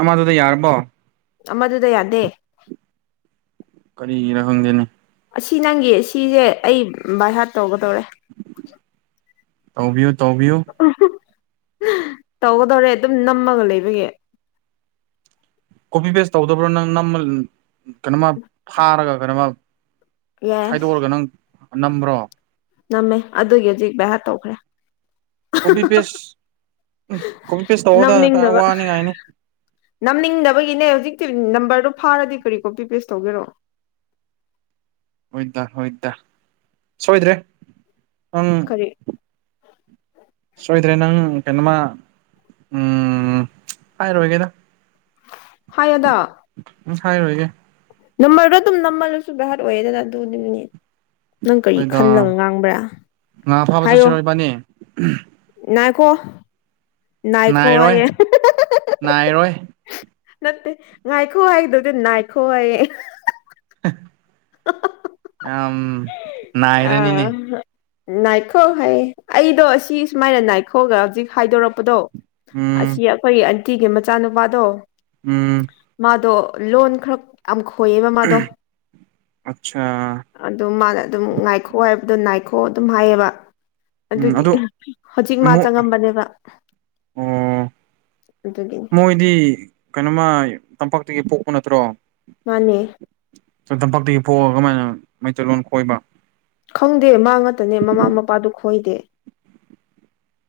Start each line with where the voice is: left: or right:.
right: ꯑꯃꯗꯨꯗ ꯌꯥꯔꯕꯣ
left: ꯑꯃꯗꯨꯗ ꯌꯥꯗꯦ
right: ꯀꯔꯤꯔ ꯈꯪꯗꯦꯅꯦ
left: ꯑꯁꯤ ꯅꯪꯒꯤ ꯁꯤꯁꯦ ꯑꯩ ꯕꯥꯏ ꯍꯥꯠ ꯇꯧꯒꯗꯧꯔꯦ
right: ꯇꯧꯕꯤꯌꯣ ꯇꯧꯕꯤꯌꯣ
left: ꯇꯧꯒꯗꯧꯔꯦ ꯑꯗꯨꯝ ꯅꯝꯃꯒ ꯂꯩꯕꯒꯤ
right: ꯀꯣꯄꯤ ꯕꯦꯁ ꯇꯧꯗꯕ꯭ꯔꯣ ꯅꯪ ꯅꯃ ꯀꯩꯅꯣꯃ ꯊꯥꯔꯒ ꯀꯩꯅꯣꯃ
left: ꯌꯦꯁ
right: ꯈꯗꯣꯛꯔꯒ ꯅꯪ ꯅꯝꯕ꯭ꯔꯣ
left: ꯅꯝꯃꯦ ꯑꯗꯨꯒꯤ ꯍꯧꯖꯤꯛ ꯚꯦꯌꯥꯔ ꯇꯧꯈ꯭ꯔꯦ
right: ꯀꯣꯕꯤ ꯄꯁ ꯎꯝ ꯀꯣꯕꯤ ꯄꯦꯁ ꯇꯧꯑꯣꯗ
left: ꯅꯝꯅꯤꯡꯗꯕ
right: ꯋꯥꯅꯤꯉꯥꯏꯅꯤ
left: ꯅꯝꯅꯤꯡꯗꯕꯒꯤꯅꯦ ꯍꯧꯖꯤꯛꯇꯤ ꯅꯝꯕꯔꯗꯨ ꯐꯥꯔꯗꯤ ꯀꯔꯤ ꯀꯣꯄꯤ ꯄꯦꯁ ꯇꯧꯒꯦꯔꯛꯑꯣ
right: ꯍꯣꯏꯇꯥ ꯍꯣꯏ ꯏꯇꯥ ꯁꯣꯏꯗ꯭ꯔꯦ ꯑꯪ
left: ꯀꯔꯤ
right: ꯁꯣꯏꯗ꯭ꯔꯦꯅꯪ ꯀꯩꯅꯃ ꯎꯝ ꯍꯥꯏꯔ ꯑꯣꯏꯒꯦꯗ
left: ꯍꯥꯏꯌꯦꯗ
right: ꯎ ꯍꯔ ꯑꯣꯏꯒꯦ
left: ꯅꯃꯜꯗꯣ ꯑꯗꯨꯝ ꯅꯝꯃꯜꯂꯁꯨ ꯚꯥꯏꯍꯠ ꯑꯣꯏꯌꯦꯦꯗꯅ ꯑꯗꯨꯅꯦ ꯅꯪ ꯀꯔꯤ
right: ꯍꯣꯏꯗ
left: ꯈꯟꯂ ꯉꯥꯡꯕ꯭ꯔꯥ
right: ꯉꯥ ꯐꯥꯕ ꯆꯠꯆꯔꯣꯏꯕꯅꯤ
left: ꯅꯥꯏꯈꯣ
right: ꯅꯥꯏꯔꯣꯏ
left: ꯅꯥꯏꯈꯣꯦ
right: ꯅꯥꯏꯔꯣꯏ
left: ꯅꯠꯇꯦ ꯉꯥꯏꯈꯣ ꯍꯥꯏꯗ ꯉꯏꯈꯣꯦ [inaudible]
right: ꯎ ꯅꯥꯥꯏꯔꯅꯤꯅꯦ
left: ꯑꯥ ꯅꯥꯏꯈꯣ ꯍꯥꯏꯌꯦ ꯑꯩꯗꯣ ꯁꯤ ꯁꯨꯃꯥꯏꯅ ꯅꯥꯏꯈꯣꯒ ꯍꯧꯖꯤꯛ ꯍꯥꯏꯗꯣꯔꯛꯄꯗꯣ ꯑꯁꯤ
right: ꯎꯝ
left: ꯑꯩꯈꯣꯏꯒꯤ ꯑꯟꯇꯤꯒꯤ ꯃꯆꯥꯅꯨꯄꯥꯗꯣ
right: ꯎꯝ
left: ꯑꯗꯣ ꯂꯣꯟ ꯈꯔ ꯑꯃ
right: ꯑꯆꯥ
left: ꯑꯗꯨꯝ ꯃꯥꯅ ꯑꯗꯨꯝ ꯉꯥꯏꯈꯣ ꯍꯥꯏꯕꯗꯣ ꯉꯥꯏꯈꯣ ꯑꯗꯨꯝ ꯍꯥꯏꯌꯦꯕ
right: ꯎꯝ
left: ꯑꯗꯨꯒꯤ
right: ꯑꯗꯨ
left: ꯍꯧꯖꯤꯛ ꯃꯥ
right: ꯑꯃꯨꯛ
left: ꯆꯪꯉꯝꯕꯅꯦꯕ
right: ꯑꯣ
left: ꯑꯗꯨꯒꯤꯅꯤ
right: ꯃꯣꯏꯗꯤ ꯀꯩꯅꯣꯃ ꯇꯝꯄꯥꯛꯇꯒꯤ ꯄꯣꯛꯄ ꯅꯠꯇ꯭ꯔꯣ
left: ꯃꯥꯅꯦ
right: ꯇꯝꯄꯥꯛꯛꯇꯒꯤ ꯐꯣꯛꯑꯒ ꯀꯃꯥꯏꯅ ꯃꯩꯇꯩꯂꯣꯟ ꯀꯣꯏꯕ
left: ꯍꯣꯏꯗꯦ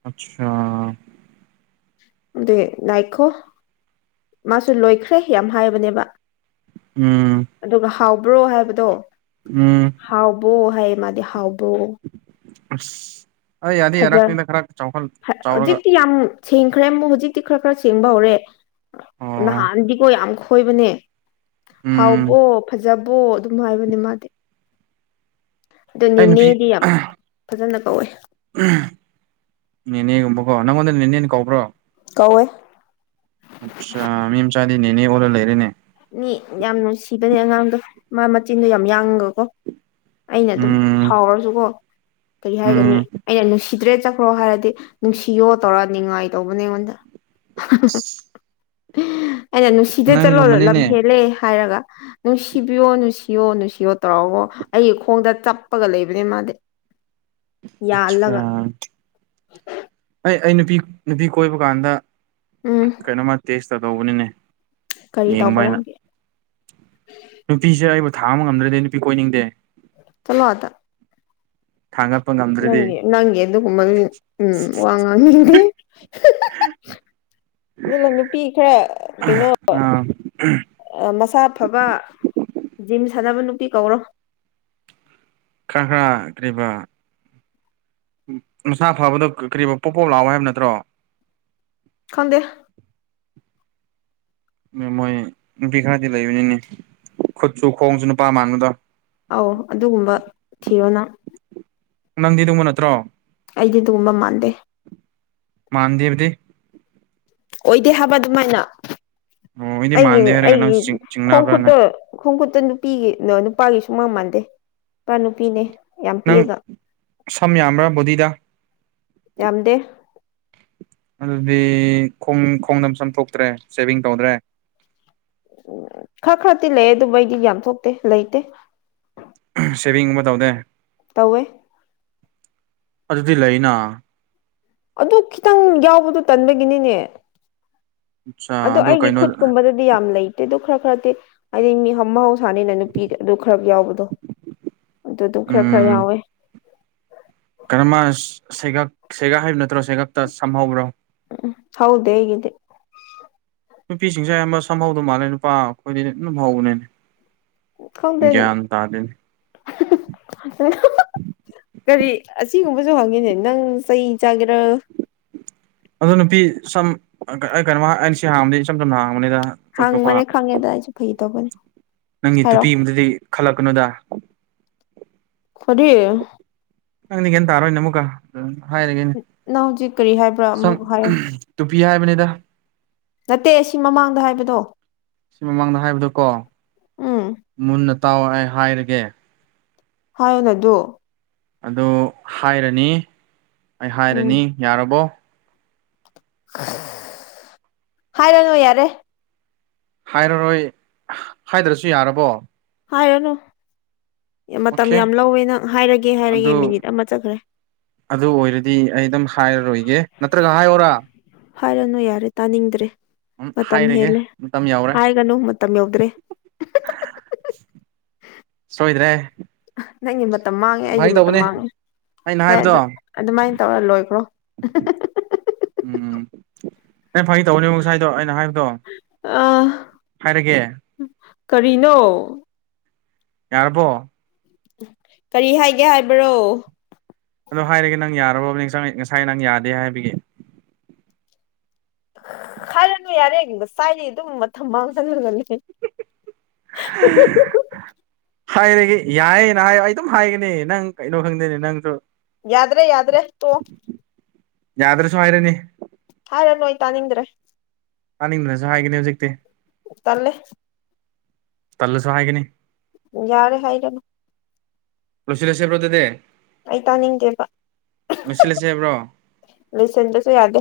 right: ꯑꯆꯥ
left: ꯑꯗꯨꯗꯤ ꯅꯥꯏꯈꯣ ꯃꯥꯁꯨ ꯂꯣꯏꯈ꯭ꯔꯦ ꯌꯥꯝ ꯍꯥꯏꯕꯅꯦꯕ
right: ꯎꯝ
left: ꯑꯗꯨꯒ ꯍꯥꯎꯕ꯭ꯔꯣ ꯍꯥꯏꯕꯗꯣ
right: ꯎꯝ
left: ꯍꯥꯎꯕ꯭ꯔꯣ ꯍꯥꯏꯌꯦ ꯃꯥꯗꯤ ꯍꯥꯎꯕ꯭ꯔꯣ
right: ꯑꯁ ꯑꯩ ꯌꯥꯗꯦ ꯑꯔꯛꯅꯤꯅ ꯈꯔ ꯆꯥꯎꯈꯠ ꯆꯥꯎꯔꯒ
left: ꯍꯧꯖꯤꯛꯇꯤ ꯌꯥꯝ ꯁꯦꯡꯈ꯭ꯔꯦ ꯑꯃꯨꯛ ꯍꯧꯖꯤꯛꯇꯤ ꯈꯔ ꯈꯔ ꯁꯦꯡꯕ ꯍꯧꯔꯦ
right: ꯑꯣ
left: ꯅꯍꯥꯟꯗꯤꯀꯣ ꯌꯥꯝ ꯈꯣꯏꯕꯅꯦ
right: ꯎꯝ
left: ꯍꯥꯎꯕꯣ ꯐꯖꯕꯣ ꯑꯗꯨꯝ ꯍꯥꯏꯕꯅꯦ ꯃꯥꯗꯤ ꯑꯗꯣ
right: ꯑ ꯅꯨꯄꯤ
left: ꯅꯦꯅꯦꯗꯤ ꯌꯥꯝ ꯐꯖꯅ ꯀꯧꯋꯦ
right: ꯅꯦꯅꯦꯒꯨꯝꯕꯀꯣ ꯅꯪꯉꯣꯟꯗ ꯅꯦꯅꯦ ꯀꯧꯕ꯭ꯔꯣ
left: ꯀꯧꯋꯏ
right: ꯑꯆꯥ ꯃꯤ ꯃꯆꯥꯗꯤꯅꯦꯅꯦ ꯑꯣꯂ ꯂꯩꯔꯦꯅꯦ
left: ꯃꯤ ꯌꯥꯝ ꯅꯨꯡꯁꯤꯕꯅꯦ ꯑꯉꯥꯡꯗꯣ ꯃꯥ ꯃꯆꯤꯟꯗꯣ ꯌꯥꯝ ꯌꯥꯡꯒꯀꯣ ꯑꯩꯅ ꯑꯗꯨꯝ
right: ꯎꯝ
left: ꯁꯥꯎꯔꯁꯨꯀꯣ ꯀꯔꯤ ꯍꯥꯏꯒꯅꯤ
right: ꯎꯝ
left: ꯑꯩꯅ ꯅꯨꯡꯁꯤꯗ꯭ꯔꯦ ꯆꯠꯈ꯭ꯔꯣ ꯍꯥꯏꯔꯗꯤ ꯅꯨꯡꯁꯤꯌꯣ ꯇꯧꯔꯅꯤꯡꯉꯥꯏ ꯇꯧꯕꯅꯦ ꯑꯩꯉꯣꯟꯗ ꯑꯩꯅ ꯅꯨꯡꯁꯤꯗ ꯆꯠꯂꯣ ꯂꯝ
right: ꯅꯪꯒꯨꯝꯕꯅꯤꯅꯦ
left: ꯍꯦꯜꯂꯦ ꯍꯥꯏꯔꯒ ꯅꯨꯡꯁꯤꯕꯤꯌꯣ ꯅꯨꯡꯁꯤꯌꯣ ꯅꯨꯡꯁꯤꯌꯣ ꯇꯧꯔꯥꯛꯕꯣ ꯑꯩꯒꯤ ꯈꯣꯡꯗ ꯆꯞꯄꯒ ꯂꯩꯕꯅꯦ ꯃꯥꯗꯤ
right: ꯑꯆꯥ
left: ꯌꯥꯜꯂꯒ
right: ꯑꯩ ꯑꯩ ꯅꯨꯄꯤ ꯅꯨꯄꯤ ꯀꯣꯏꯕ ꯀꯥꯟꯗ
left: ꯎꯝ
right: ꯀꯩꯅꯣꯃ ꯇꯦꯁ ꯇꯗꯧꯕꯅꯤꯅꯦ
left: ꯀꯔꯤ ꯇꯧꯕꯔꯛꯒꯦ
right: ꯊꯥ ꯑꯃ ꯉꯝꯗ꯭ꯔꯗꯤ ꯅꯨꯄꯤ ꯀꯣꯏꯅꯤꯡꯗꯦ
left: ꯆꯂꯣ ꯑꯗ
right: ꯊꯥꯡꯒꯠꯄ
left: ꯅꯪ
right: ꯉꯝꯗ꯭ꯔꯗꯤ
left: ꯅꯪꯦ ꯑꯗꯨꯒ ꯀ ꯃ ꯎꯝ ꯋꯥꯉꯗꯤ ꯑꯗꯨꯅ ꯅꯨꯄꯤ ꯈꯔ ꯀꯩꯅꯣ
right: ꯑꯥ
left: ꯃꯁꯥ ꯐꯕ ꯖꯤꯝ ꯁꯥꯟꯅꯕ ꯅꯨꯄꯤ ꯀꯧꯔꯣ
right: ꯈꯔꯍꯈ꯭ꯔꯤꯕ ꯃꯁꯥ ꯐꯕꯗꯣ ꯀꯔꯤꯨꯝ ꯄꯣꯞ ꯄꯣꯞ ꯂꯥꯛꯑꯣ ꯍꯥꯏꯕ ꯅꯠꯇ꯭ꯔꯣ
left: ꯈꯪꯗꯦ
right: ꯃꯣꯏ ꯅꯨꯄꯤ ꯈꯔꯗꯤ ꯂꯩꯕꯅꯤꯅꯦ ꯈꯨꯠꯁꯨ ꯈꯣꯡꯁꯨ ꯅꯨꯄꯥ ꯃꯥꯟꯕꯗꯣ
left: ꯑꯧ ꯑꯗꯨꯒꯨꯝꯕ ꯊꯤꯔꯣꯅ
right: ꯅꯪꯗꯤ ꯅꯣꯡꯃ ꯅꯠꯇ꯭ꯔꯣ
left: ꯑꯩꯗꯤ ꯑꯗꯨꯒꯨꯝꯕ ꯃꯥꯟꯗꯦ
right: ꯃꯥꯡꯗꯦꯕꯗꯤ
left: ꯑꯣꯏꯗꯦ ꯍꯥꯏꯕ ꯑꯗꯨꯃꯥꯏꯅ
right: ꯑꯣ ꯑꯩꯗꯤ
left: ꯑꯩꯒꯤ
right: ꯃꯥꯟꯗꯦ ꯍꯥꯏꯔꯒ ꯅꯪ
left: ꯑꯩꯒꯤ ꯈꯨꯣ
right: ꯆꯤꯡꯅꯕ꯭ꯔꯅ
left: ꯈꯨꯨꯠꯇꯣ ꯈꯨꯣ ꯈꯨꯨꯠ ꯑꯇ ꯅꯨꯄꯤꯒꯤ ꯅꯨꯄꯥꯒꯤꯁꯨ ꯃꯥꯟ ꯃꯥꯟꯗꯦ ꯅꯨꯄꯥ ꯅꯨꯄꯤꯅꯦ ꯌꯥꯝ
right: ꯅꯪ
left: ꯄꯤꯛꯑꯒ
right: ꯁꯝ ꯌꯥꯝꯕ꯭ꯔꯥ ꯕꯣꯗꯤꯗ
left: ꯌꯥꯝꯗꯦ
right: ꯑꯗꯨꯗꯤ ꯈꯣꯡ ꯈꯣꯡꯗ ꯆꯝ ꯊꯣꯛꯣꯛꯇ꯭ꯔꯦ ꯁꯦꯚꯤꯡ ꯇꯧꯗ꯭ꯔꯦ
left: ꯎꯝ ꯈꯔ ꯈꯔꯗꯤꯤ ꯂꯩ ꯑꯗꯨ ꯃꯩꯗꯤ ꯌꯥꯝ ꯊꯣꯛꯇꯦ ꯂꯩꯇꯦ
right: ꯁꯦꯚꯤꯡꯒꯨꯝꯕ ꯇꯧꯗꯦ
left: ꯇꯧꯋꯦ
right: ꯑꯗꯨꯗꯤ ꯂꯩꯅꯥ
left: ꯑꯗꯨ ꯈꯤꯇꯪ ꯌꯥꯎꯕꯗꯣ ꯇꯟꯕꯒꯤꯅꯤꯅꯦ
right: ꯑꯠꯆꯥ
left: ꯑꯗꯨ ꯑꯩꯒꯤ
right: ꯀꯩꯅꯣ
left: ꯈꯨꯠꯀꯨꯝꯕꯗꯗꯤ ꯌꯥꯝ ꯂꯩꯇꯦ ꯑꯗꯨ ꯈꯔ ꯈꯔꯗꯤ ꯍꯥꯏꯗꯤ ꯃꯤ ꯊꯅꯤꯅ ꯅꯨꯄꯤ ꯑꯗꯨ ꯈꯔ ꯌꯥꯎꯕꯗꯣ ꯑꯗꯨ ꯑꯗꯨꯝ ꯈꯔ ꯈꯔ ꯌꯥꯎꯋꯦ
right: ꯀꯔꯝꯕ ꯁꯩꯒ ꯁꯩꯒꯛ ꯍꯥꯏꯕ ꯅꯠꯇ꯭ꯔꯣ ꯁꯩꯒꯛꯇ ꯁꯝꯍꯧꯕ꯭ꯔꯣ
left: ꯍꯥꯎꯗ ꯍꯦꯒꯗꯤ
right: ꯅꯨꯄꯤꯁꯤꯡꯁꯦ ꯑꯌꯥꯝꯕ ꯁꯝꯍꯧꯗꯧ ꯃꯥꯜꯂꯦ ꯅꯨꯄꯥ ꯑꯩꯈꯣꯏꯗꯤ ꯂꯝꯍꯧꯕꯅꯦꯅꯦ
left: ꯈꯥꯎꯗꯅꯤ ꯀꯔꯤ ꯑꯁꯤꯒꯨꯝꯕꯁꯨ ꯍꯪꯉꯤꯅꯦ ꯅꯪ ꯆꯩ ꯆꯥꯒꯦꯔ
right: ꯑꯗꯣ ꯅꯨꯄꯤ ꯁꯝ ꯑꯩ ꯀꯩꯅꯣ ꯑꯩꯅ ꯁꯤ ꯍꯥꯡꯕꯗꯤ ꯏꯁꯝ ꯁꯝꯅ ꯍꯥꯡ
left: ꯈꯪ ꯃꯅꯦ ꯈꯪꯉꯦ ꯇꯥꯏꯖ ꯐꯩ ꯇꯅꯤ
right: ꯅꯪꯒꯤ ꯇꯨꯄꯤ ꯑꯃꯗꯗꯤ ꯈꯜꯂꯛꯀꯅꯨꯗ
left: ꯐꯔꯤ
right: ꯅꯪꯗꯤ ꯒꯦꯟ ꯇꯥꯔꯣꯏꯅꯦ ꯑꯃꯨꯛꯀ ꯍꯥꯏꯔꯒꯦꯅꯦ
left: ꯅꯪ ꯍꯧꯖꯤꯛ ꯀꯔꯤ ꯍꯥꯏꯕ꯭ꯔꯥ
right: ꯁꯝ
left: ꯑꯃꯨꯛ ꯍꯥꯏꯌꯣ
right: ꯄꯤ ꯍꯥꯏꯕꯅꯤꯗ
left: ꯅꯠꯇꯦ ꯁꯤ ꯃꯃꯥꯡꯗ ꯍꯥꯏꯕꯗꯣ
right: ꯁꯤ ꯃꯃꯥꯡꯗ ꯍꯥꯏꯕꯗꯨ ꯀꯣ
left: ꯎꯝ
right: ꯇꯥꯎ ꯑꯩ ꯍꯥꯏꯔꯒꯦ
left: ꯍꯥꯏꯅꯗꯨꯣ
right: ꯑꯗꯨ ꯍꯥꯏꯔꯅꯤ ꯑꯩ
left: ꯎꯝ
right: ꯍꯥꯏꯔꯅꯤ ꯌꯥꯔꯕꯣ
left: ꯍꯥꯏꯔꯅꯨ ꯌꯥꯔꯦ
right: ꯍꯥꯏꯔꯔꯣꯏ ꯍꯥꯏꯗ꯭ꯔꯁꯨ ꯌꯥꯔꯕꯣ
left: ꯍꯥꯏꯔꯅꯨ ꯃꯇꯝ
right: ꯑꯣꯀꯦ
left: ꯌꯥꯝ ꯂꯧꯋꯦ ꯅꯪ ꯍꯥꯏꯔꯒꯦ ꯍꯥꯏꯔꯒꯦ
right: ꯑꯗꯨ
left: ꯃꯤꯅꯤꯠ ꯑꯃ ꯆꯠꯈ꯭ꯔꯦ
right: ꯑꯗꯨ ꯑꯣꯏꯔꯗꯤ ꯑꯩ ꯑꯗꯨꯝ ꯍꯥꯏꯔꯔꯣꯏꯒꯦ ꯅꯠꯇ꯭ꯔꯒ ꯍꯥꯏꯌꯔꯥ
left: ꯍꯥꯏꯔꯅꯨ ꯌꯥꯔꯦ ꯇꯥꯅꯤꯡꯗ꯭ꯔꯦ ꯃꯇꯝ
right: ꯍꯥꯏꯔꯒꯦ
left: ꯍꯦꯜꯂꯦ
right: ꯃꯇꯝ ꯌꯧꯔꯦ
left: ꯍꯥꯏꯒꯅꯨ ꯃꯇꯝ ꯌꯧꯗ꯭ꯔꯦ
right: ꯁꯣꯏꯗ꯭ꯔꯦ
left: ꯅꯪꯒꯤ ꯃꯇꯝ ꯃꯥꯡꯉꯦ ꯑꯩꯒꯤ
right: ꯐꯥꯒꯤ
left: ꯃꯇꯝ
right: ꯇꯧꯕꯅꯦ
left: ꯃꯥꯡꯉꯦ
right: ꯑꯩꯅ
left: ꯍꯣꯏ ꯑꯗꯨ
right: ꯍꯥꯏꯕꯗꯣ
left: ꯑꯗꯨꯃꯥꯏꯅ ꯇꯧꯔ ꯂꯣꯏꯈ꯭ꯔꯣ
right: ꯎꯝ ꯑ ꯐꯪꯉꯤ ꯇꯧꯅꯦꯕ ꯉꯁꯥꯏꯗꯣ ꯑꯩꯅ ꯍꯥꯏꯕꯗꯣ
left: ꯑ
right: ꯍꯥꯏꯔꯒꯦ
left: ꯀꯔꯤꯅꯣ
right: ꯌꯥꯔꯔꯕꯣ
left: ꯀꯔꯤ ꯍꯥꯏꯒꯦ ꯍꯥꯏꯕ꯭ꯔꯣ
right: ꯑꯗꯣ ꯍꯥꯏꯔꯒꯦ ꯅꯪ ꯌꯥꯔꯕꯕꯅꯤ ꯉꯁꯥꯏ ꯅꯪ ꯌꯥꯗꯦ ꯍꯥꯏꯕꯒꯤꯦ
left: ꯈꯥꯏꯔꯅꯨ ꯌꯥꯔꯦꯗ ꯆꯥꯏꯔꯤ ꯑꯗꯨꯝ ꯃꯇꯝ ꯃꯥꯡꯍꯜꯂꯒꯅꯤ [unintelligible]
right: ꯍꯥꯏꯔꯒꯦ ꯌꯥꯏꯌꯦꯅ ꯍꯥꯏ ꯑꯩ ꯑꯗꯨꯝ ꯍꯥꯏꯒꯅꯤ ꯅꯪ ꯀꯩꯅꯣ ꯈꯪꯗꯦꯅꯦ ꯅꯪꯁꯨ
left: ꯌꯥꯗ ꯔꯦ ꯌꯥꯗ ꯔꯦ ꯇꯣ
right: ꯌꯥꯗꯔ ꯁ ꯍꯥꯏꯔꯅꯤ
left: ꯌꯥꯔ ꯅꯣꯣꯏꯇꯥꯅꯤꯗ꯭ꯔꯦ
right: ꯇꯥꯅꯤꯡꯗꯅꯁꯨ ꯍꯥꯏꯒꯅꯤ ꯍꯧꯖꯤꯛꯇꯤ
left: ꯇꯂꯦ
right: ꯇꯂꯁꯨ ꯍꯥꯏꯒꯅꯤ
left: ꯌꯥꯔꯦ ꯍꯥꯏ ꯀꯅ
right: ꯔꯁꯤ ꯂꯁꯕꯗꯗ
left: ꯑꯩ ꯇꯥꯅꯤꯡꯗꯦꯕ
right: ꯂꯣꯏꯁꯤꯜꯂꯁꯦ ꯕ꯭ꯔꯣ
left: ꯂꯁꯟꯗꯁꯨ ꯌꯥꯗ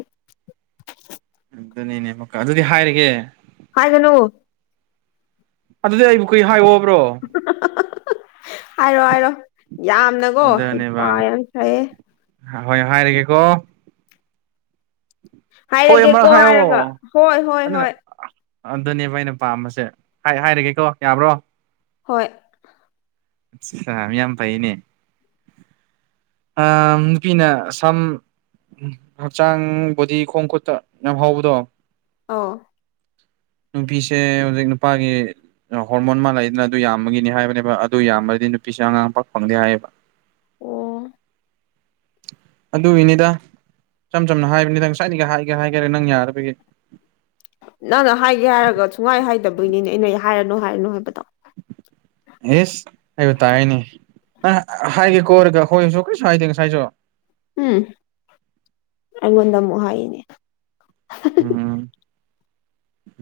right: ꯑꯗꯨꯅꯤꯅꯦ ꯑꯃꯨꯀ ꯑꯗꯨꯗꯤ ꯍꯥꯏꯔꯒꯦ
left: ꯍꯥꯏꯥꯏꯗꯅꯣ
right: ꯑꯗꯨꯗꯤ ꯑꯩꯕꯨ ꯀꯨꯏ ꯍꯥꯏꯋꯕ꯭ꯔꯣ
left: ꯍꯥꯏꯔꯣ ꯍꯥꯏꯔꯣ ꯌꯥꯝꯅꯀꯣ ꯏꯄꯥ
right: ꯑꯗꯨꯅꯦꯕ
left: ꯌꯥꯝ ꯁꯥꯏꯑꯦ
right: ꯍꯣꯏ ꯍꯥꯏꯔꯒꯦꯀꯣ ꯍꯣꯏ
left: ꯍꯥꯏꯔꯒꯦ ꯀꯣ
right: ꯑꯃꯔꯛ ꯍꯥꯏꯌꯣ
left: ꯍꯥꯏꯔꯒ ꯍꯣꯏ ꯍꯣꯏ
right: ꯑꯗꯨꯅ
left: ꯍꯣꯏ
right: ꯑꯗꯨꯅꯦꯕ ꯑꯩꯅ ꯄꯥꯝꯕꯁꯦ ꯍꯥꯏꯔꯒꯦꯀꯣ ꯌꯥꯕ꯭ꯔꯣ
left: ꯍꯣꯏ
right: ꯃꯤ ꯌꯥꯝ ꯐꯩꯅꯦ ꯑ ꯄꯅ ꯁꯝ ꯎꯝ ꯍꯛꯆꯥꯡ ꯕꯣꯗꯤ ꯈꯣꯡ ꯈꯨꯠꯇ ꯌꯥꯝ ꯍꯧꯕꯗꯣ
left: ꯑꯥ
right: ꯅꯨꯄꯤꯁꯦ ꯍꯧꯖꯤꯛ ꯅꯨꯄꯥꯒꯤ ꯍꯣꯔꯃꯣꯟ ꯃꯥꯜꯂꯗꯅ ꯑꯗꯨ ꯌꯥꯝꯕꯒꯤꯅꯤ ꯍꯥꯏꯕꯅꯦꯕ ꯑꯗꯨ ꯌꯥꯝꯃꯗꯤ ꯅꯨꯄꯤꯁ ꯑꯉꯥꯡ ꯄꯛ ꯐꯪꯗꯤꯦ ꯍꯥꯏꯌꯦꯕ
left: ꯑꯣ
right: ꯑꯗꯨꯒꯤꯅꯤꯗ ꯏꯁꯝ ꯁꯝꯅ ꯍꯥꯏꯕꯅꯤꯗꯪ ꯁ꯭ꯋꯥꯏꯒꯤ ꯍꯥꯏꯒꯦ ꯍꯥꯏꯈꯔꯦ ꯅꯪ ꯌꯥꯔꯕꯒꯤ
left: ꯅꯪꯅ ꯍꯥꯏꯒꯦ ꯍꯥꯏꯔꯒ ꯁꯨꯡꯍꯥꯏ ꯍꯥꯏꯗꯕꯒꯤꯅꯤꯅꯦ ꯑꯩꯅ ꯍꯥꯏꯔꯅꯨ ꯍꯥꯏꯔꯅꯨ ꯍꯥꯏꯕꯗꯣ
right: ꯏꯁ ꯑꯩꯕꯨ ꯇꯥꯏꯅꯦ ꯍꯥꯏꯒꯦ ꯀꯣꯔꯒ ꯑꯩꯣꯏꯁꯨ ꯀꯔꯤꯁꯨ ꯍꯥꯏꯗꯦ ꯉꯁꯥꯏꯁꯨ
left: ꯎꯝ ꯑꯩꯉꯣꯟꯗꯨꯛ ꯍꯥꯏꯅꯦ
right: ꯎꯝ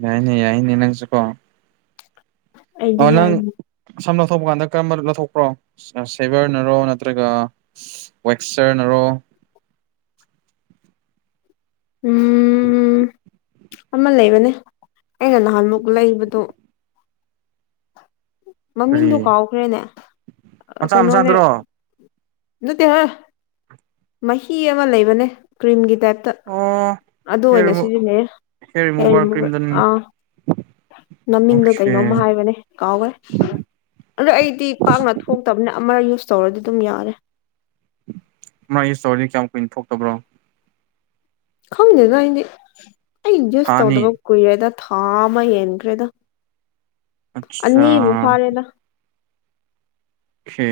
right: ꯌꯥꯏꯅꯦ ꯌꯥꯏꯅꯤꯅꯁꯨꯀꯣ
left: ꯑꯩꯗꯤ
right: ꯑꯣ ꯅꯪ
left: ꯌꯥꯅꯤ
right: ꯁꯝꯅ ꯂꯧꯊꯣꯛꯄ ꯀꯥꯟꯗ ꯀꯔꯝꯕ ꯂꯧꯊꯣꯛꯄ꯭ꯔꯣ ꯁꯦꯕꯔꯅꯔꯣ ꯅꯠꯇ꯭ꯔꯒ ꯋꯦꯛꯆꯔꯅꯔꯣ
left: [unintelligible] ꯎꯝ ꯑꯃ ꯂꯩꯕꯅꯦ ꯑꯩꯅ ꯅꯍꯥꯟꯃꯨꯛ ꯂꯩꯕꯗꯣ ꯃꯃꯤꯡꯗꯨꯣ
right: ꯀꯔꯤ
left: ꯀꯥꯎꯈ꯭ꯔꯦꯅꯦ
right: ꯃꯆꯥ ꯃꯆꯥꯗꯨ꯭ꯔꯣ
left: ꯅꯠꯇꯦ ꯍ ꯃꯍꯤ ꯑꯃ ꯂꯩꯕꯅꯦ ꯀ꯭ꯔꯤꯝꯒꯤ ꯦ
right: ꯑꯣ
left: ꯑꯗꯨ
right: ꯍꯦꯌꯔ
left: ꯑꯣꯏꯅ
right: ꯔꯤꯃꯨ
left: ꯁꯤꯖꯤꯟꯅꯩ
right: ꯍꯦꯌꯔ
left: ꯀ
right: ꯔꯤꯃꯨꯚꯔ ꯀ꯭ꯔꯤꯝꯗꯨꯅꯤ
left: ꯑꯥ ꯃꯃꯤꯡꯗꯣ ꯀꯩꯅꯣꯝ
right: ꯑꯣꯀꯦ
left: ꯍꯥꯏꯕꯅꯦ ꯌꯥꯈꯦ ꯑꯗ ꯑꯩꯗꯤ ꯄꯥꯛꯅ ꯊꯣꯛꯇꯕꯅ ꯑꯃ ꯌꯨꯁ ꯇꯧꯔꯗꯤ ꯑꯗꯨꯝ ꯌꯥꯔꯦ
right: ꯃꯥꯒꯤ ꯏꯁꯇꯣꯔꯗꯤ ꯀꯌꯥꯝ ꯀꯨꯏꯅ ꯊꯣꯛꯇꯕ꯭ꯔꯣ
left: ꯈꯪꯗꯦꯅ ꯑꯩꯗꯤ ꯑꯩ
right: ꯊꯥ
left: ꯖꯨꯁ
right: ꯑꯅꯤ
left: ꯇꯧꯗꯕ ꯀꯨꯏꯔꯦꯗ ꯊꯥ ꯑꯃ ꯍꯟꯈ꯭ꯔꯦꯗ
right: ꯑꯠꯆꯥ
left: ꯑꯅꯤꯃꯨꯛ
right: ꯑꯣꯀꯦ
left: ꯐꯥꯔꯦꯗ
right: ꯑꯣ ꯀꯦ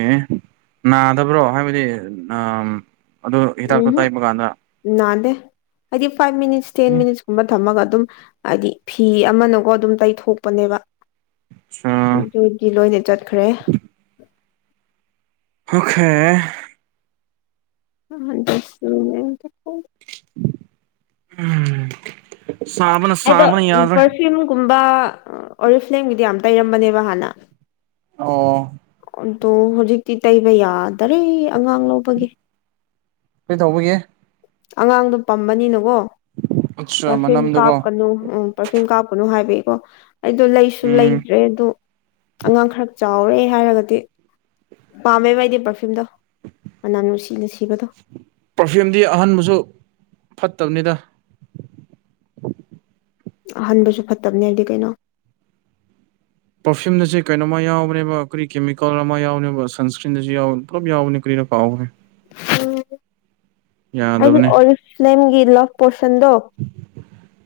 right: ꯅꯥꯗꯕ꯭ꯔꯣ ꯍꯥꯏꯕꯗꯤ ꯎ ꯑꯗꯨ ꯍꯤꯗꯥꯛꯇ ꯇꯥꯏꯕ ꯀꯥꯟꯗ
left: ꯑꯗꯤ ꯐꯥꯏꯕꯚ ꯃ ꯃꯤꯅꯤꯠꯁ ꯇꯦꯟ ꯃ ꯃꯤꯅꯤꯠꯁ ꯀꯨꯝꯔ ꯊꯝꯃꯒ ꯑꯗꯨꯝ ꯍꯥꯏꯗꯤ ꯐꯤ ꯑꯃꯅꯒ ꯑꯗꯨꯝ ꯇꯩꯊꯣꯛꯄꯅꯦꯕ
right: ꯑꯠꯆꯥ
left: ꯑꯗꯨꯗꯤ ꯂꯣꯏꯅ ꯆꯠꯈ꯭ꯔꯦ
right: ꯑꯣꯈꯦ
left: ꯑ
right: ꯎꯝ ꯁꯥꯕꯅ
left: ꯑꯗꯣ
right: ꯁꯥꯕꯅ ꯌꯥꯗ꯭ꯔꯦ
left: ꯄꯔꯐ꯭ꯌꯨꯝꯒꯨꯝꯕ ꯑꯣꯔꯤꯐ ꯂꯦꯡꯕꯤꯗꯤ ꯌꯥꯝ ꯇꯩꯔꯝꯕꯅꯦꯕ ꯍꯥꯟꯅ
right: ꯑꯣ
left: ꯑꯗꯣ ꯍꯧꯖꯤꯛꯇꯤ ꯇꯩꯕ ꯌꯥꯗꯔꯦ ꯑꯉꯥꯡ ꯂꯧꯕꯒꯤ
right: ꯀꯩ ꯇꯧꯕꯒꯤ
left: ꯑꯉꯥꯡꯗꯣ ꯄꯝꯕꯅꯤꯅꯀꯣ
right: ꯑꯠꯆꯥ
left: ꯄꯔꯐ꯭ꯌꯨꯝ
right: ꯃꯅꯝꯗꯨꯀꯣ
left: ꯀꯥꯞꯀꯅꯨ ꯎꯝ ꯄꯥꯔꯐꯤꯌꯨꯝ ꯀꯥꯞꯀꯅꯨ ꯍꯥꯏꯕꯀꯣ ꯑꯩꯗꯣ ꯂꯩꯁꯨ
right: ꯎꯝ
left: ꯂꯩꯇ꯭ꯔꯦ ꯑꯗꯨꯗ ꯑꯉꯥꯡ ꯈꯔ ꯆꯥꯎ ꯌꯥꯥꯎꯔꯦ ꯍꯥꯏꯔꯒꯗꯤ ꯄꯥꯝꯃꯦꯕ ꯑꯩꯗꯤ ꯄꯔꯐꯤꯌꯨꯝꯗꯣ ꯃꯅꯥ ꯅꯨꯡꯁꯤꯅ ꯁꯤꯕꯗꯣ
right: ꯄꯔꯐ꯭ꯌꯨꯝꯗꯤ ꯑꯍꯟꯕꯁꯨ ꯐꯠꯇꯕꯅꯤꯗ
left: ꯑꯍꯟꯕꯁꯨ ꯐꯠꯇꯕꯅꯦ ꯍꯥꯏꯗꯤ ꯀꯩꯅꯣ
right: ꯄꯔꯐꯤꯌꯨꯝꯗꯁꯨ ꯀꯩꯅꯣ ꯑꯃ ꯌꯥꯎꯕꯅꯦꯕ ꯑꯩꯈꯣꯏ ꯀꯦꯃꯤꯀꯦꯜ ꯑꯃ ꯌꯥꯎꯅꯦꯕ ꯁꯟꯁꯀꯔꯤꯟꯗꯁꯨ ꯌꯥꯎ ꯄꯨꯂꯞ ꯌꯥꯎꯕꯅꯦ ꯀ ꯀꯥꯎꯒꯦ
left: ꯎ ꯑꯩ
right: ꯌꯥꯗꯕꯅꯦ
left: ꯑꯔꯁꯂꯝꯒꯤ ꯂ ꯄꯣ ꯁꯟꯗꯣ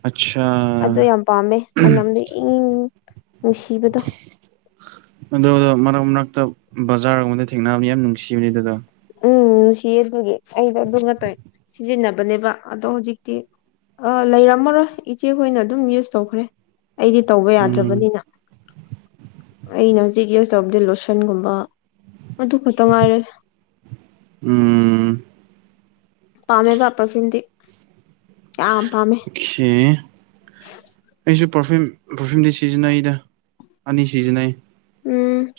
right: ꯑꯠꯁꯥ
left: ꯑꯗꯨ ꯌꯥꯝ ꯄꯥꯝꯃꯦ ꯃꯅꯝꯗꯤ ꯏꯪꯪ
right: ꯑ ꯃꯔꯛ ꯃꯔꯛ ꯕꯖꯥꯔꯒꯝꯗ ꯊꯦꯡꯅꯕꯅꯤ ꯌꯥꯝ ꯅꯨꯡꯁꯤꯕꯅꯦ ꯑꯗꯨꯗ
left: ꯎꯝꯅꯨꯡ ꯁꯤ ꯑꯗꯨꯒꯤ ꯑꯩꯗꯣ ꯑꯗꯨ ꯉ ꯇꯥꯏ ꯁꯤꯖꯤꯟꯅꯕꯅꯦꯕ ꯑꯗꯣ ꯍꯧꯖꯤꯛꯇꯤ ꯑ ꯂꯩꯔꯝꯃꯔꯣꯏ ꯏꯆꯦꯈꯣꯏꯅ ꯑꯗꯨꯝ ꯌꯨꯁ ꯇꯧꯈ꯭ꯔꯦ ꯑꯩꯗꯤ ꯇꯧꯕ
right: ꯎꯝ
left: ꯌꯥꯗ꯭ꯔꯕꯅꯤꯅ ꯑꯩꯅ ꯍꯧꯖꯤꯛ ꯌꯨꯁ ꯇꯧꯕꯗꯤ ꯂꯨꯁꯟꯒꯨꯝꯕ ꯑꯗꯨ ꯈꯛꯇ ꯉꯥꯏꯔꯁ
right: ꯎꯝ
left: ꯄꯥꯝꯃꯦꯕ ꯄꯔꯐ꯭ꯌꯨꯝꯗꯤ ꯌꯥꯝ ꯄꯥꯝꯃꯦ
right: ꯍꯦ ꯑꯩꯁꯨ ꯄꯔꯐꯤꯌꯨꯝ ꯄꯔꯐ꯭ꯌꯨꯝꯗꯤ ꯁꯤꯖꯤꯟꯅꯩꯗ ꯑꯅꯤ ꯁꯤꯖꯤꯟꯅꯩ
left: ꯎꯝ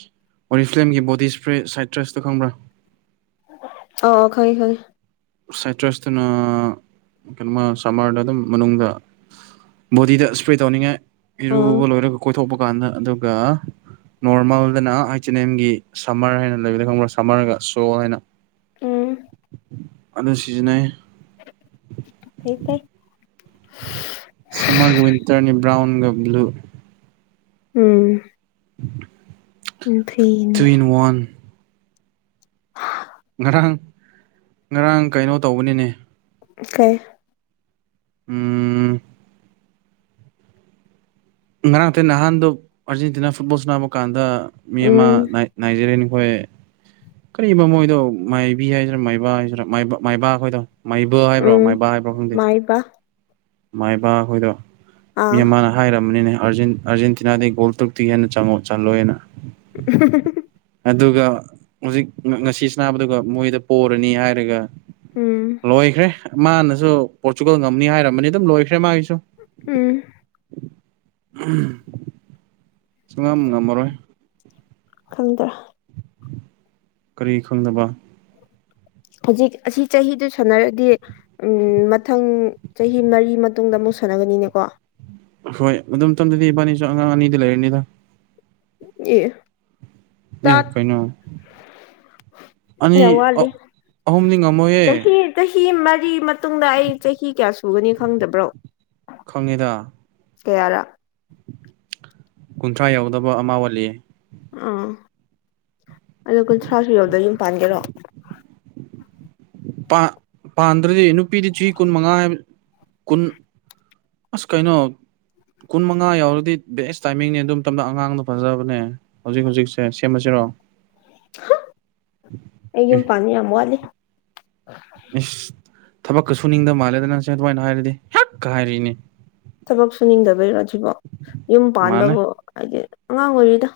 right: ꯑꯣꯔꯤꯁꯒꯤ ꯕꯣꯗꯤ ꯏꯁꯄ꯭ꯔꯦ ꯁꯥꯏꯇ꯭ꯔꯁꯇꯣ ꯈꯪꯕ꯭ꯔꯥ
left: ꯑ ꯈꯩ ꯈꯩ
right: ꯁꯥꯏꯇ꯭ꯔꯁꯇꯨꯅ ꯀꯩꯅꯣꯃ ꯁꯝꯃꯔꯗ ꯑꯗꯨꯝ ꯃꯅꯨꯡꯗ ꯕꯣꯗꯤꯗ ꯏꯁꯄ꯭ꯔꯦ ꯇꯧꯅꯤꯡꯉꯥꯏ
left: ꯑꯣ
right: ꯏꯔꯨꯕ ꯂꯣꯏꯔꯒ ꯀꯣꯏꯊꯣꯛꯄ ꯀꯥꯟꯗ ꯑꯗꯨꯒ ꯅꯣꯔꯃꯦꯜꯗꯅ ꯑꯩꯆ ꯑꯦꯟ ꯑꯦꯝꯒꯤ ꯁꯝꯃꯔ ꯍꯥꯏꯅ ꯂꯩꯕꯗ ꯈꯪꯕ꯭ꯔꯥ ꯁꯝꯃꯔꯒ ꯁꯣ ꯍꯥꯏꯅ
left: ꯎꯝ
right: ꯑꯗꯨ ꯁꯤꯖꯤꯟꯅꯩ
left: ꯍ ꯇ
right: ꯁꯃꯔꯒ ꯟꯇꯔꯅꯤ ꯭ꯔꯥꯎꯟꯒ ꯭ꯂꯨ
left: ꯎꯝ ꯎ ꯐꯤꯅꯦ
right: ꯇꯨ ꯏꯟ ꯋꯥꯟ ꯉꯔꯥꯡ ꯉꯔꯥꯡ ꯀꯩꯅꯣ ꯇꯧꯕꯅꯤꯅꯦ
left: ꯀꯥꯏ
right: ꯎꯝ ꯉꯔꯥꯡ ꯅꯊ ꯅꯍꯥꯟꯗꯣ ꯑꯥꯔꯖꯦꯟꯇꯤꯅꯥ ꯐꯨꯠꯕꯣꯜ ꯁꯅꯕ ꯀꯥꯟꯗ ꯃꯤ ꯑꯃ
left: ꯎꯝ
right: ꯅꯥꯏꯖꯦꯔꯤꯌꯥꯅꯤ ꯑꯩꯈꯣꯏ ꯀꯔꯤꯨꯝ ꯃꯣꯏꯗꯣ ꯃꯥꯏꯕꯤ ꯍꯥꯏꯁꯤꯔꯥ ꯃꯥꯏꯕ ꯍꯥꯏꯁꯤꯔꯥ ꯃꯥꯏꯕ ꯑꯩꯈꯣꯏꯗꯣ ꯃꯥꯏꯕ ꯍꯥꯏꯕ꯭ꯔꯣ
left: ꯎꯝ
right: ꯃꯥꯏꯕ ꯍꯥꯏꯕ꯭ꯔꯣ ꯈꯪꯗꯦ
left: ꯃꯥꯏꯕ
right: ꯃꯥꯏꯕ ꯑꯩꯈꯣꯏꯗꯣ ꯃꯤ
left: ꯑꯥ
right: ꯑꯃꯅ ꯍꯥꯏꯔꯝꯕꯅꯤꯅꯦ ꯑꯥꯔꯖꯦꯟꯇꯤꯅꯥꯗꯒꯤ ꯒꯣꯜ ꯇꯔꯨꯛꯇꯤ ꯍꯦꯟꯅ ꯆꯪꯉꯣ ꯆꯜꯂꯣꯏꯦꯅ
left: [inaudible]
right: ꯍꯧꯖꯤꯛ ꯉꯁꯤꯅꯥꯕꯗꯨꯒ ꯃꯣꯏꯗ ꯄꯔꯅꯤ ꯍꯥꯏꯔꯒ
left: ꯎꯝ
right: ꯂꯣꯏꯈ꯭ꯔꯦ ꯃꯥꯅꯁꯨ ꯄꯣꯔꯆꯨꯒꯜ ꯉꯝꯅꯤ ꯍꯥꯏꯔꯝꯃꯅꯤ ꯑꯗꯨꯝ ꯂꯣꯏꯈ꯭ꯔꯦ ꯃꯥꯒꯤꯁꯨ
left: ꯎꯝ
right: ꯁꯉ ꯉ ꯃꯣꯏ
left: ꯈꯟꯗ꯭ꯔ
right: ꯀꯔꯤ ꯈꯪꯅꯕ
left: [inaudible] ꯍꯧꯖꯤꯛ ꯑꯁꯤ ꯆꯍꯤꯗꯨ ꯁꯥꯟꯅꯔꯗꯤ ꯎ ꯃꯊꯪ ꯆꯍꯤ ꯃꯔꯤ ꯃꯇꯨꯡꯗ ꯑꯃꯨꯛ ꯁꯥꯟꯔ ꯒꯅꯤꯅꯦꯀꯣ
right: ꯍꯣꯏ ꯑꯗꯨꯝ ꯃꯇꯝꯗꯨꯗꯤ ꯏꯕꯥꯅꯤꯁꯨ ꯑꯉꯥꯡ ꯑꯅꯤꯗꯤ ꯂꯩꯔꯅꯤꯗ
left: ꯌꯦ
right: ꯑꯦꯈꯣꯏꯅ
left: ꯌꯥ ꯋꯥꯂꯤ
right: ꯑꯍꯨꯝꯗꯤ ꯉꯝꯃꯣꯏꯌꯦ
left: ꯆꯍꯤ ꯃꯔꯤ ꯃꯇꯨꯡꯗ ꯑꯩ ꯆꯍꯤ ꯀꯌꯥ ꯁꯨꯒꯅꯤ ꯈꯪꯗꯕ꯭ꯔꯣ
right: ꯈꯪꯉꯦꯗ
left: ꯀꯌꯥꯔ
right: ꯀꯨꯟꯊ꯭ꯔꯥ ꯌꯥꯎꯗꯕ ꯑꯃ ꯋꯥꯜꯂꯤ
left: ꯑꯥ ꯑꯗꯣ ꯀꯨꯟꯊ꯭ꯔꯥꯁꯨ ꯌꯧꯗ ꯌꯨꯝ ꯄꯥꯟꯒꯦꯔꯣ
right: ꯄꯥꯟꯗ꯭ꯔꯗꯤ ꯅꯨꯄꯤꯗꯤ ꯆꯍꯤ ꯀꯨꯟ ꯃꯉꯥ ꯀꯨꯟ ꯑꯁ ꯀꯥꯏꯩꯅꯣ ꯀꯨꯟ ꯃꯉꯥ ꯌꯥꯎꯔꯗꯤ ꯕꯦꯁ ꯇꯥꯏꯃꯤꯡꯅꯦ ꯑꯗꯨꯝ ꯇꯝꯗ ꯑꯉꯥꯡꯅ ꯐꯖꯕꯅꯦ ꯍꯧꯖꯤꯛ ꯍꯧꯖꯤꯛꯁꯦ ꯁꯦꯝꯃ [inaudible]
left: ꯑꯩ ꯌꯨꯝ ꯄꯥꯅꯤ ꯌꯥꯝ ꯋꯥꯠꯂꯤ
right: ꯏꯁꯁ ꯊꯕꯛꯀ ꯁꯨ ꯅꯤꯡꯗ ꯃꯥꯜꯂꯦꯗ ꯅꯪꯁꯦ ꯑꯗꯨꯃꯥꯏꯅ ꯍꯥꯏꯔꯗꯤ ꯀ ꯍꯥꯏꯔꯤꯛꯏꯅꯤ
left: ꯊꯕꯛ ꯁꯨꯅꯤꯡꯗꯕꯩꯔꯣ ꯑꯁꯤꯕꯣ ꯌꯨꯝ
right: ꯃꯥꯜꯂꯦ
left: ꯄꯥꯟꯕꯕꯨ ꯍꯥꯏꯗꯤ ꯑꯉꯥꯡ ꯑꯣꯏꯔꯤꯗ